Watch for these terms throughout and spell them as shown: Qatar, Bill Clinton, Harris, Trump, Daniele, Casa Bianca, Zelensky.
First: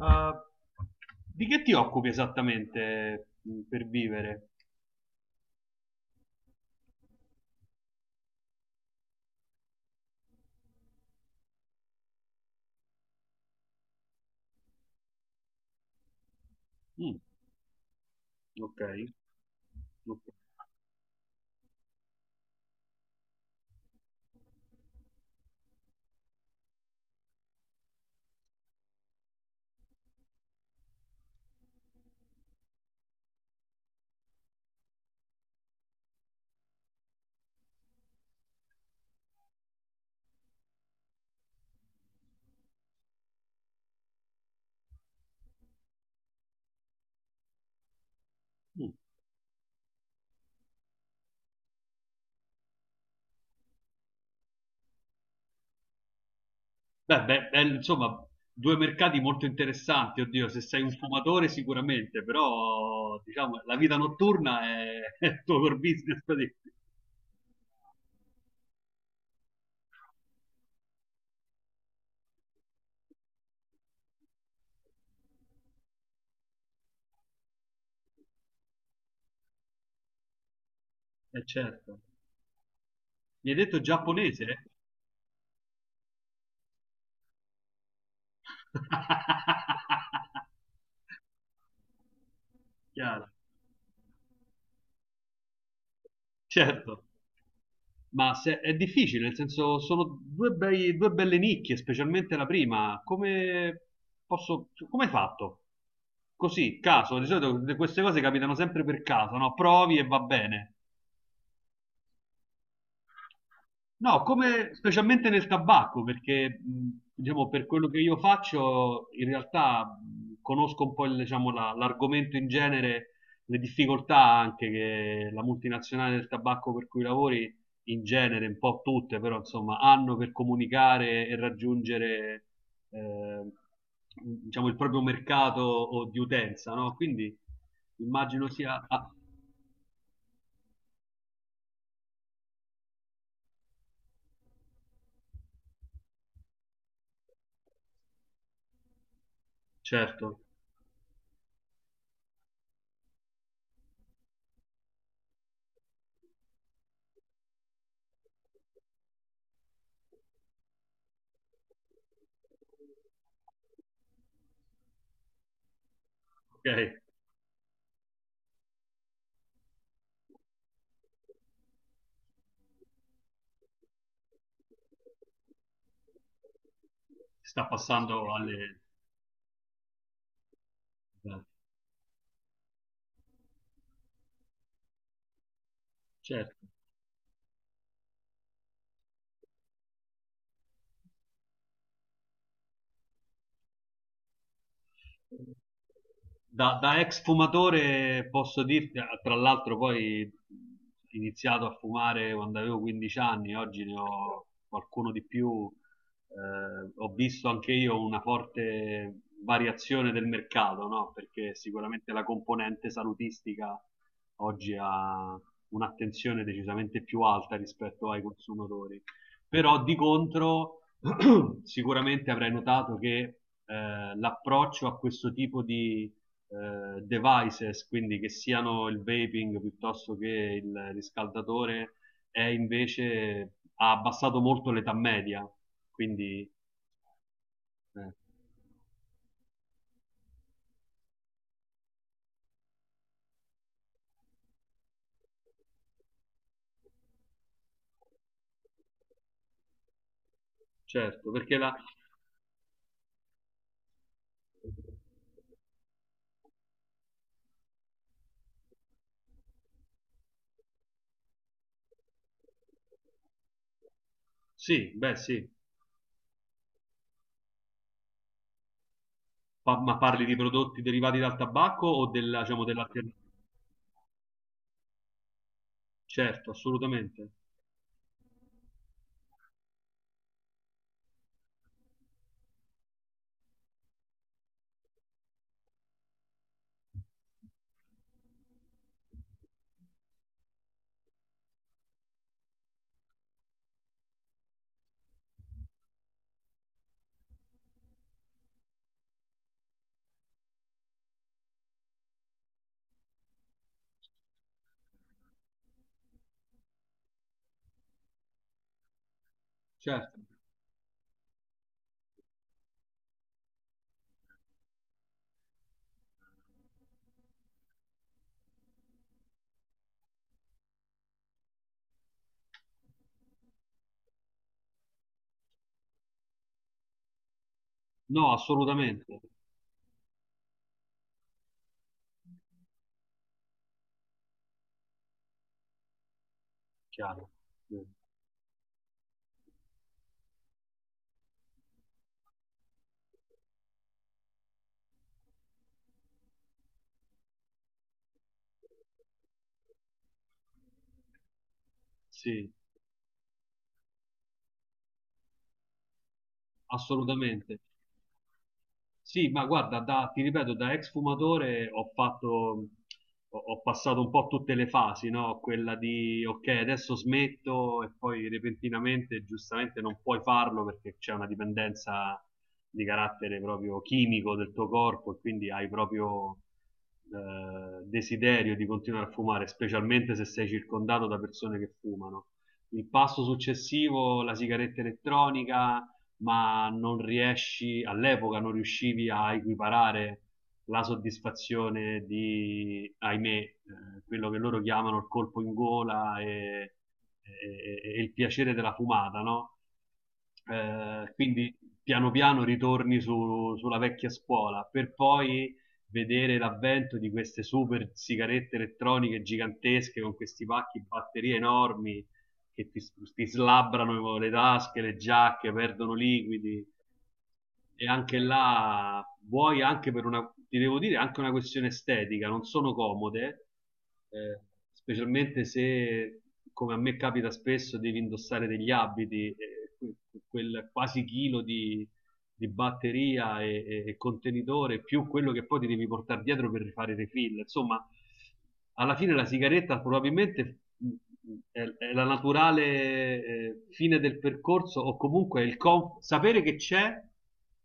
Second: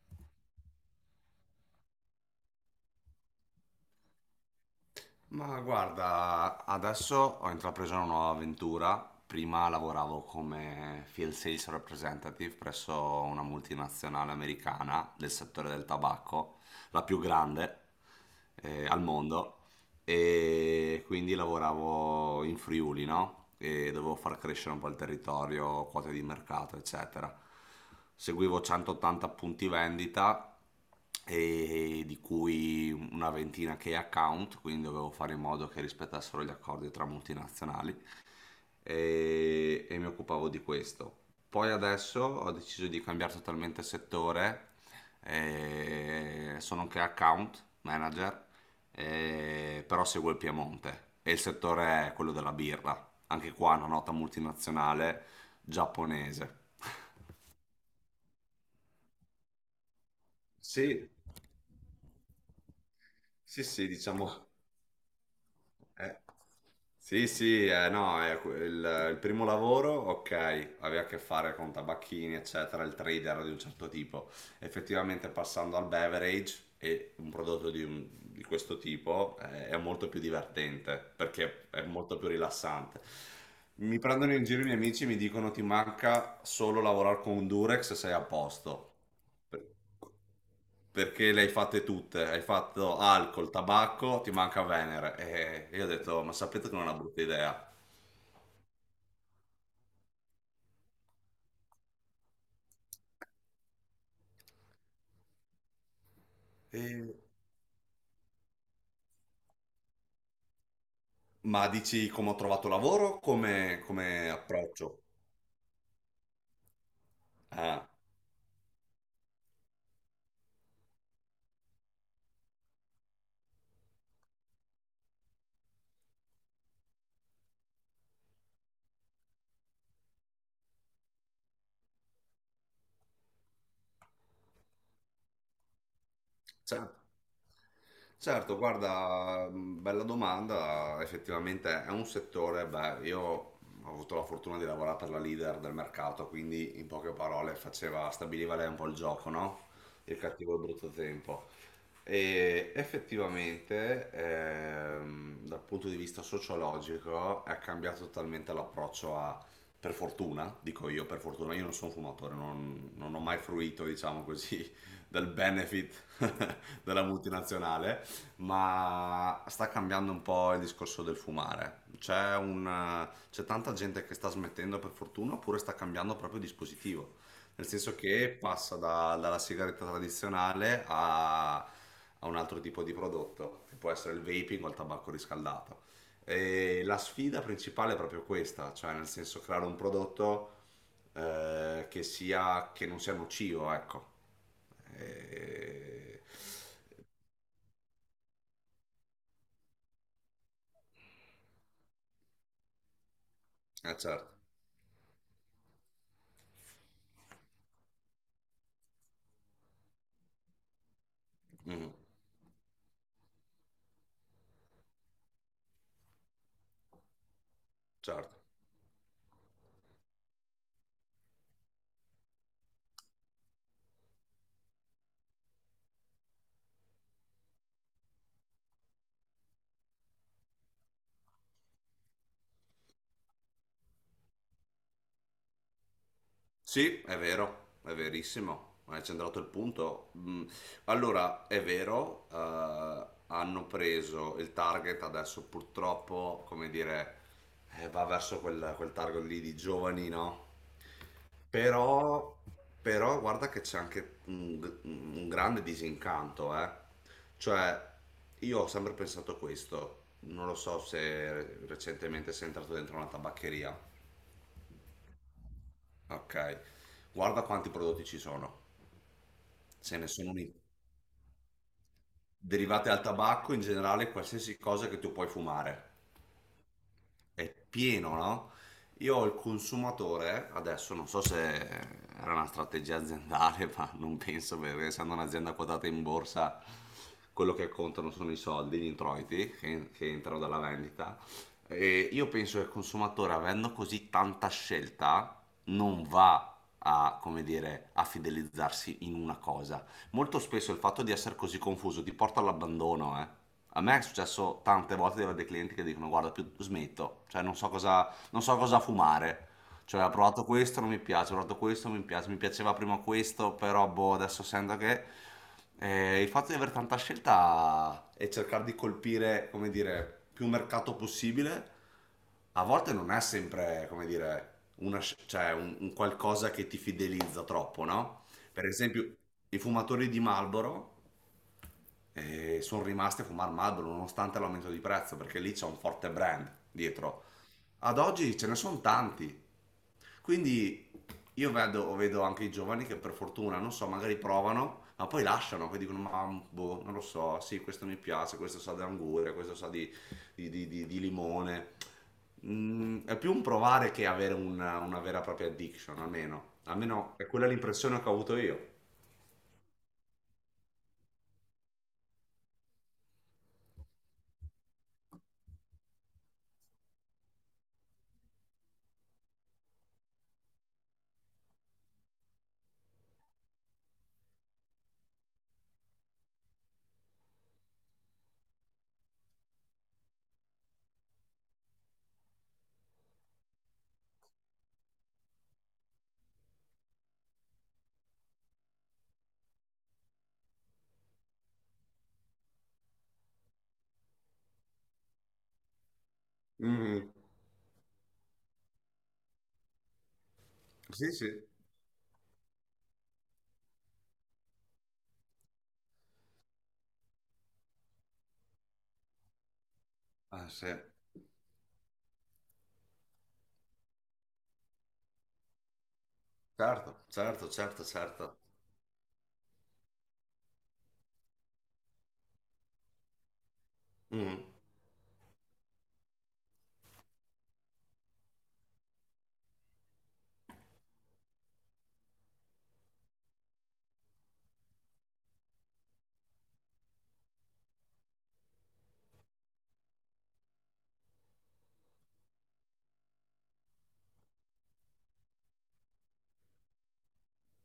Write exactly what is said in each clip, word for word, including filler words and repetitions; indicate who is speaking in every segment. Speaker 1: Ah, di che ti occupi esattamente mm, per vivere?
Speaker 2: Ma guarda, adesso ho intrapreso una nuova avventura. Prima lavoravo come field sales representative presso una multinazionale americana del settore del tabacco, la più
Speaker 1: Mm,
Speaker 2: grande
Speaker 1: ok.
Speaker 2: eh, al mondo,
Speaker 1: Ok.
Speaker 2: e quindi lavoravo in Friuli, no? E dovevo far crescere un po' il territorio, quote di mercato, eccetera. Seguivo centottanta punti vendita, e di cui una ventina che account, quindi dovevo fare in modo che rispettassero gli accordi tra multinazionali, e, e mi occupavo di questo. Poi adesso ho deciso di cambiare totalmente settore, eh, sono anche account manager,
Speaker 1: Mm.
Speaker 2: eh, però seguo il Piemonte e il settore è quello della birra, anche qua una nota multinazionale giapponese.
Speaker 1: Beh, beh, eh, insomma, due mercati molto interessanti, oddio, se sei
Speaker 2: Sì,
Speaker 1: un fumatore sicuramente, però diciamo
Speaker 2: sì,
Speaker 1: la
Speaker 2: sì,
Speaker 1: vita
Speaker 2: diciamo.
Speaker 1: notturna è, è il tuo core
Speaker 2: eh,
Speaker 1: business. Praticamente.
Speaker 2: Sì, sì, eh, no, eh, que- il, il primo lavoro, ok, aveva a che fare con tabacchini, eccetera, il trader di un certo tipo. Effettivamente passando al beverage e un prodotto di, un- di questo tipo eh, è molto più divertente
Speaker 1: Eh,
Speaker 2: perché è
Speaker 1: certo.
Speaker 2: molto più rilassante.
Speaker 1: Mi hai detto
Speaker 2: Mi prendono in giro
Speaker 1: giapponese?
Speaker 2: i miei amici e mi dicono ti manca solo lavorare con un Durex e sei a posto. Per- Perché le hai fatte tutte, hai fatto
Speaker 1: Chiaro,
Speaker 2: alcol, tabacco, ti manca Venere. E io ho detto, ma sapete che non è una
Speaker 1: certo.
Speaker 2: brutta idea.
Speaker 1: Ma se- è difficile, nel senso sono due, bei- due belle nicchie, specialmente la prima. Come posso, come hai fatto? Così,
Speaker 2: E-
Speaker 1: caso, di solito queste cose capitano sempre per caso, no? Provi e va bene.
Speaker 2: Ma dici come ho trovato lavoro? Come,
Speaker 1: No,
Speaker 2: come
Speaker 1: come
Speaker 2: approccio?
Speaker 1: specialmente nel tabacco, perché mh, diciamo, per quello
Speaker 2: Ah,
Speaker 1: che io faccio, in realtà mh, conosco un po' il, diciamo, la- l'argomento in genere, le difficoltà anche che la multinazionale del tabacco per cui lavori, in genere, un po' tutte, però insomma, hanno per comunicare e raggiungere eh, diciamo, il proprio mercato o di utenza, no?
Speaker 2: certo.
Speaker 1: Quindi immagino
Speaker 2: Certo,
Speaker 1: sia... ah,
Speaker 2: guarda, mh, bella domanda, effettivamente è un settore, beh, io ho avuto la fortuna di lavorare per la leader del mercato, quindi in poche parole faceva, stabiliva lei un po' il gioco, no? Il
Speaker 1: certo,
Speaker 2: cattivo e il brutto tempo. E effettivamente, ehm, dal punto di vista sociologico, è cambiato totalmente l'approccio a, per fortuna, dico io per fortuna, io non sono fumatore, non non ho mai fruito, diciamo così, del benefit
Speaker 1: ok,
Speaker 2: della multinazionale, ma sta cambiando un po' il discorso del fumare. C'è, un, c'è tanta gente che sta smettendo per fortuna, oppure sta cambiando proprio dispositivo,
Speaker 1: sta
Speaker 2: nel senso
Speaker 1: passando
Speaker 2: che passa
Speaker 1: alle...
Speaker 2: da- dalla sigaretta tradizionale a, a un altro tipo di prodotto, che può essere il vaping o il tabacco riscaldato.
Speaker 1: Certo.
Speaker 2: E la sfida principale è proprio questa, cioè nel senso creare un prodotto eh, che sia, che non sia nocivo, ecco. E...
Speaker 1: Da, da ex fumatore posso dirti, eh, tra l'altro poi ho iniziato a fumare quando avevo quindici anni, oggi ne
Speaker 2: Eh, certo.
Speaker 1: ho qualcuno di più, eh, ho visto anche io una forte variazione del mercato, no? Perché
Speaker 2: Mhm.
Speaker 1: sicuramente la componente salutistica oggi ha un'attenzione decisamente più alta rispetto ai
Speaker 2: Certo.
Speaker 1: consumatori però di contro sicuramente avrai notato che eh, l'approccio a questo tipo di eh, devices, quindi che siano il vaping piuttosto che il riscaldatore, è invece ha abbassato molto l'età media. Quindi,
Speaker 2: Sì, è vero, è
Speaker 1: eh,
Speaker 2: verissimo, hai centrato il punto. Mm, Allora, è vero, eh, hanno preso il target adesso purtroppo, come dire, eh, va verso quel, quel target lì di giovani, no?
Speaker 1: certo, perché la...
Speaker 2: Però, però guarda che c'è anche un, un grande disincanto, eh. Cioè, io ho sempre pensato questo, non lo so se recentemente sei entrato dentro una tabaccheria.
Speaker 1: Sì, beh, sì.
Speaker 2: Ok, guarda quanti prodotti ci sono,
Speaker 1: Pa-
Speaker 2: ce
Speaker 1: ma
Speaker 2: ne
Speaker 1: parli
Speaker 2: sono
Speaker 1: di
Speaker 2: un-
Speaker 1: prodotti derivati dal tabacco o della, diciamo,
Speaker 2: derivati dal
Speaker 1: dell'alternativa?
Speaker 2: tabacco in generale, qualsiasi cosa che tu puoi fumare.
Speaker 1: Certo, assolutamente.
Speaker 2: È pieno, no? Io ho il consumatore, adesso non so se era una strategia aziendale, ma non penso, perché essendo un'azienda quotata in borsa, quello che contano sono i soldi, gli introiti che, che entrano dalla vendita. E io penso che il consumatore, avendo così tanta scelta, non va a, come dire, a fidelizzarsi in una cosa. Molto spesso il fatto di essere così confuso ti porta all'abbandono, eh. A me è successo tante volte di avere dei clienti che dicono guarda più smetto, cioè non so cosa, non so cosa fumare, cioè ho
Speaker 1: Certo.
Speaker 2: provato questo, non mi piace, ho provato questo, non mi piace, mi piaceva prima questo, però boh, adesso sento che... Eh, il fatto di avere tanta scelta e cercare di colpire, come dire, più mercato possibile, a volte non è sempre, come dire, una sc- cioè un, un qualcosa che ti fidelizza troppo, no?
Speaker 1: No,
Speaker 2: Per esempio,
Speaker 1: assolutamente.
Speaker 2: i fumatori di Marlboro e sono rimasti a fumare Marlboro nonostante l'aumento di prezzo perché lì c'è un forte brand dietro.
Speaker 1: Chiaro. Mh.
Speaker 2: Ad oggi ce ne sono tanti, quindi io vedo, vedo anche i giovani che per fortuna, non so, magari provano, ma poi lasciano, poi dicono, ma boh, non lo so, sì, questo mi piace, questo sa di anguria, questo sa di, di- di- di- di limone.
Speaker 1: Sì,
Speaker 2: Mm, è più un provare che avere una, una vera e propria addiction, almeno. Almeno è quella
Speaker 1: assolutamente.
Speaker 2: l'impressione che ho avuto io.
Speaker 1: Sì, ma guarda, da- ti ripeto, da ex fumatore ho fatto, ho, ho passato un po' tutte le fasi, no? Quella di, ok, adesso smetto e poi repentinamente, giustamente, non puoi farlo perché c'è una dipendenza di carattere proprio chimico del tuo corpo e quindi hai proprio eh, desiderio di continuare a fumare, specialmente se sei circondato da persone che fumano. Il passo successivo, la sigaretta elettronica, ma non riesci, all'epoca non riuscivi a equiparare la soddisfazione di, ahimè, eh, quello che loro chiamano il colpo in gola e,
Speaker 2: Mm,
Speaker 1: e- e il piacere della fumata, no? Eh,
Speaker 2: sì, sì.
Speaker 1: quindi piano piano ritorni su- sulla vecchia scuola per poi vedere l'avvento di queste super sigarette elettroniche gigantesche con questi
Speaker 2: Ah, sì.
Speaker 1: pacchi di batterie enormi che ti, ti slabbrano le tasche, le giacche, perdono liquidi.
Speaker 2: Certo, certo, certo,
Speaker 1: E anche
Speaker 2: certo.
Speaker 1: là, vuoi anche per una, ti devo dire, anche una questione estetica, non sono comode,
Speaker 2: Mm,
Speaker 1: eh, specialmente se, come a me capita spesso, devi indossare degli abiti, eh, quel quasi chilo di, di batteria e, e- e contenitore più quello che poi ti devi portare dietro per rifare i refill. Insomma, alla fine la sigaretta probabilmente mh, è, è la naturale eh, fine del percorso o comunque il com- sapere che c'è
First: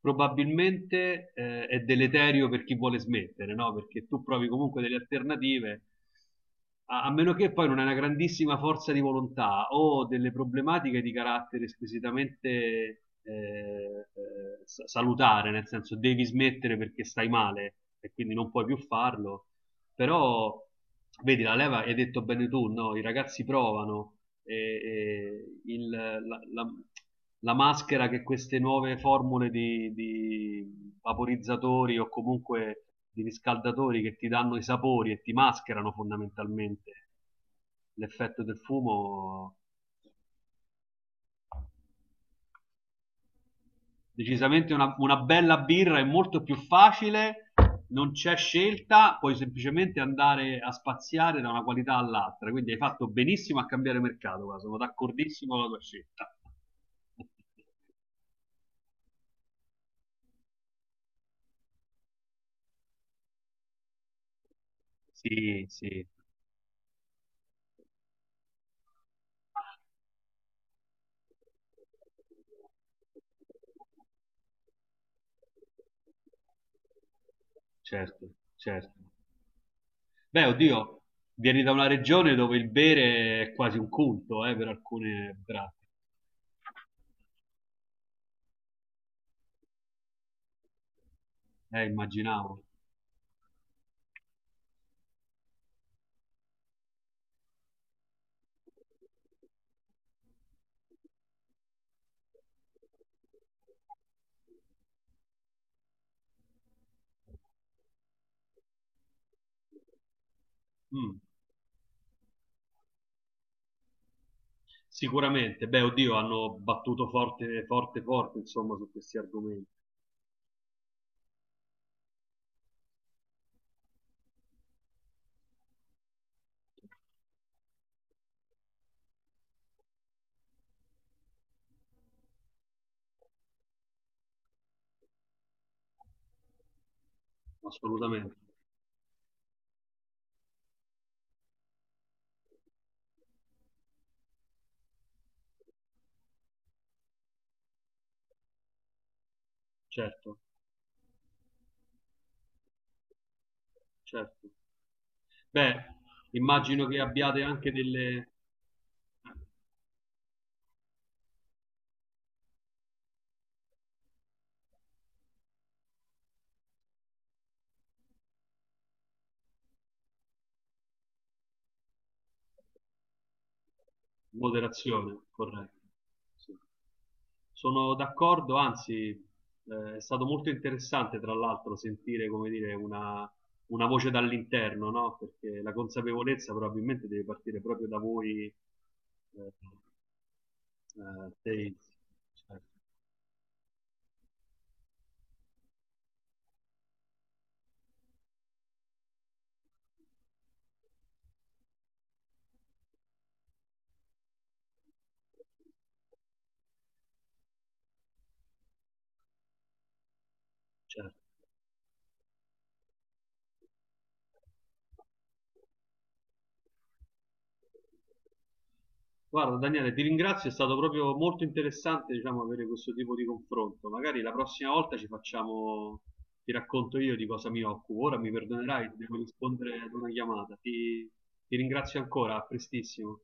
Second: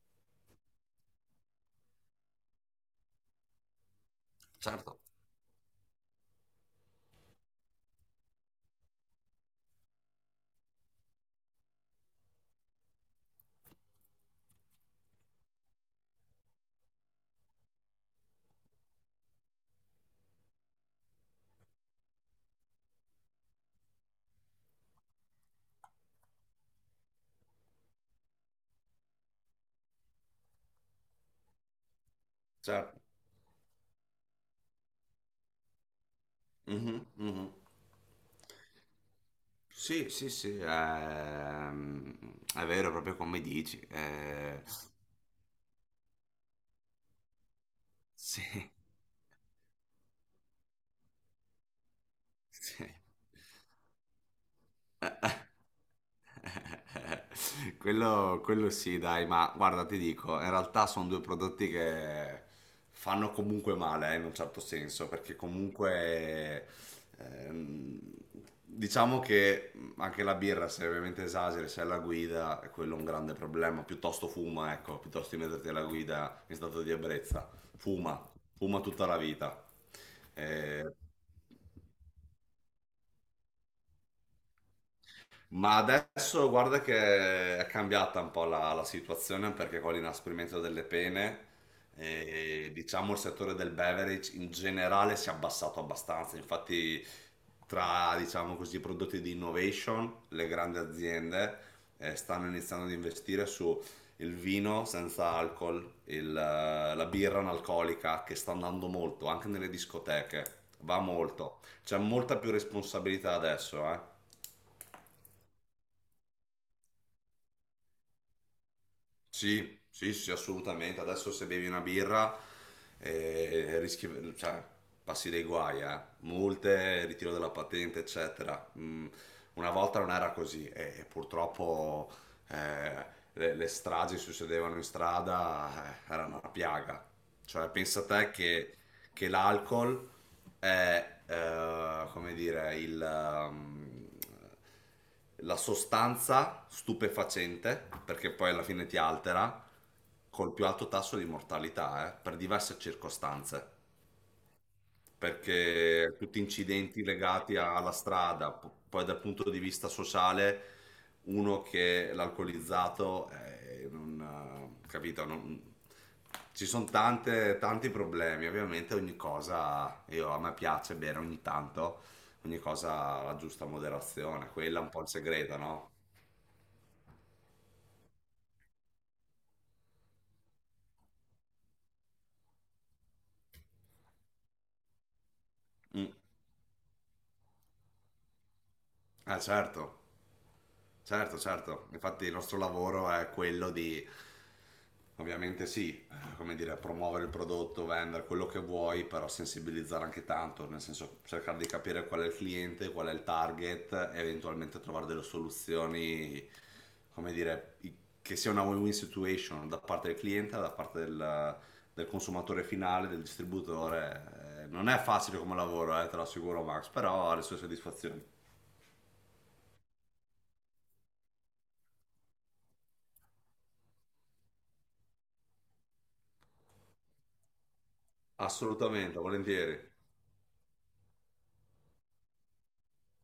Speaker 1: probabilmente eh, è deleterio per chi vuole smettere, no? Perché tu provi comunque delle
Speaker 2: certo,
Speaker 1: alternative a, a meno che poi non hai una grandissima forza di volontà o delle problematiche di carattere squisitamente eh, eh, sa- salutare, nel senso devi smettere perché stai male e quindi non puoi più farlo, però, vedi, la leva, hai detto bene tu, no? I ragazzi provano, e, e il- la, la- la maschera che queste nuove formule di, di vaporizzatori o comunque
Speaker 2: certo.
Speaker 1: di riscaldatori che ti danno i sapori e ti mascherano fondamentalmente
Speaker 2: Mhm, mhm.
Speaker 1: l'effetto del fumo
Speaker 2: Sì, sì, sì, ehm, è vero, proprio come dici. Eh,
Speaker 1: decisamente una, una bella birra è molto più facile, non c'è
Speaker 2: sì,
Speaker 1: scelta, puoi semplicemente andare a spaziare da una qualità all'altra. Quindi hai
Speaker 2: sì.
Speaker 1: fatto benissimo a cambiare mercato, guarda, sono d'accordissimo con la tua scelta.
Speaker 2: Quello, quello sì, dai, ma guarda, ti dico, in realtà sono due prodotti che fanno comunque male, eh, in un certo senso, perché
Speaker 1: Sì, sì,
Speaker 2: comunque ehm, diciamo che anche la birra, se ovviamente esageri, se è alla guida, è quello un grande problema. Piuttosto fuma, ecco, piuttosto di metterti alla guida in stato di ebbrezza.
Speaker 1: certo,
Speaker 2: Fuma, fuma
Speaker 1: certo.
Speaker 2: tutta la vita.
Speaker 1: Beh,
Speaker 2: Eh,
Speaker 1: oddio, vieni da una regione dove il bere è quasi un culto, eh, per alcune
Speaker 2: Ma
Speaker 1: braccia.
Speaker 2: adesso guarda che è cambiata un po' la, la situazione, perché con l'inasprimento delle pene,
Speaker 1: Eh, immaginavo.
Speaker 2: eh, diciamo il settore del beverage in generale si è abbassato abbastanza. Infatti, tra diciamo così, i prodotti di innovation, le grandi aziende eh, stanno iniziando ad investire su il vino senza alcol, il, eh, la birra analcolica che sta andando molto anche nelle discoteche, va
Speaker 1: Mm,
Speaker 2: molto. C'è molta più responsabilità adesso, eh.
Speaker 1: sicuramente. Beh, oddio, hanno battuto forte, forte, forte, insomma, su questi argomenti.
Speaker 2: Sì, sì, sì, assolutamente. Adesso se bevi una birra, eh, rischi, cioè, passi dei guai, eh. Multe, ritiro della patente, eccetera. Mm, una volta non era così, e, e purtroppo eh, le, le stragi succedevano in strada, eh, erano una piaga. Cioè, pensa te
Speaker 1: Assolutamente,
Speaker 2: che, che, l'alcol è, eh, come dire, il, ehm, la sostanza stupefacente, perché poi alla fine ti altera,
Speaker 1: certo,
Speaker 2: col più alto tasso di mortalità, eh, per diverse circostanze,
Speaker 1: certo. Beh,
Speaker 2: perché tutti
Speaker 1: immagino che
Speaker 2: incidenti
Speaker 1: abbiate
Speaker 2: legati
Speaker 1: anche
Speaker 2: a- alla
Speaker 1: delle
Speaker 2: strada. P- poi dal punto di vista sociale, uno che è l'alcolizzato, eh, non, eh, capito, non- ci sono tante, tanti problemi, ovviamente ogni cosa, io, a me piace bere ogni tanto, ogni cosa alla giusta moderazione, quella è un po' il
Speaker 1: moderazioni,
Speaker 2: segreto,
Speaker 1: corretto.
Speaker 2: no?
Speaker 1: Sì. Sono d'accordo, anzi, eh, è stato molto interessante, tra l'altro, sentire, come dire, una, una voce dall'interno, no? Perché la
Speaker 2: Mm.
Speaker 1: consapevolezza probabilmente deve partire proprio da voi, eh,
Speaker 2: Ah, certo.
Speaker 1: eh,
Speaker 2: Certo,
Speaker 1: dei-
Speaker 2: certo. Infatti il nostro
Speaker 1: certo,
Speaker 2: lavoro è quello di, ovviamente sì, eh, come dire, promuovere il prodotto, vendere quello che vuoi, però sensibilizzare anche tanto, nel senso cercare di capire qual è il cliente, qual è il target, e eventualmente trovare delle soluzioni, come dire, i- che sia una win-win situation da parte del cliente, da parte
Speaker 1: certo.
Speaker 2: del, del consumatore finale, del distributore. Eh, Non è facile come lavoro, eh, te lo assicuro Max, però ha le sue soddisfazioni.
Speaker 1: Guarda Daniele, ti ringrazio, è stato proprio molto interessante, diciamo, avere questo tipo di confronto. Magari la prossima volta ci facciamo, ti racconto io di cosa mi occupo. Ora mi perdonerai, devo
Speaker 2: Assolutamente,
Speaker 1: rispondere
Speaker 2: volentieri.
Speaker 1: ad una chiamata. Ti, ti ringrazio ancora, a prestissimo.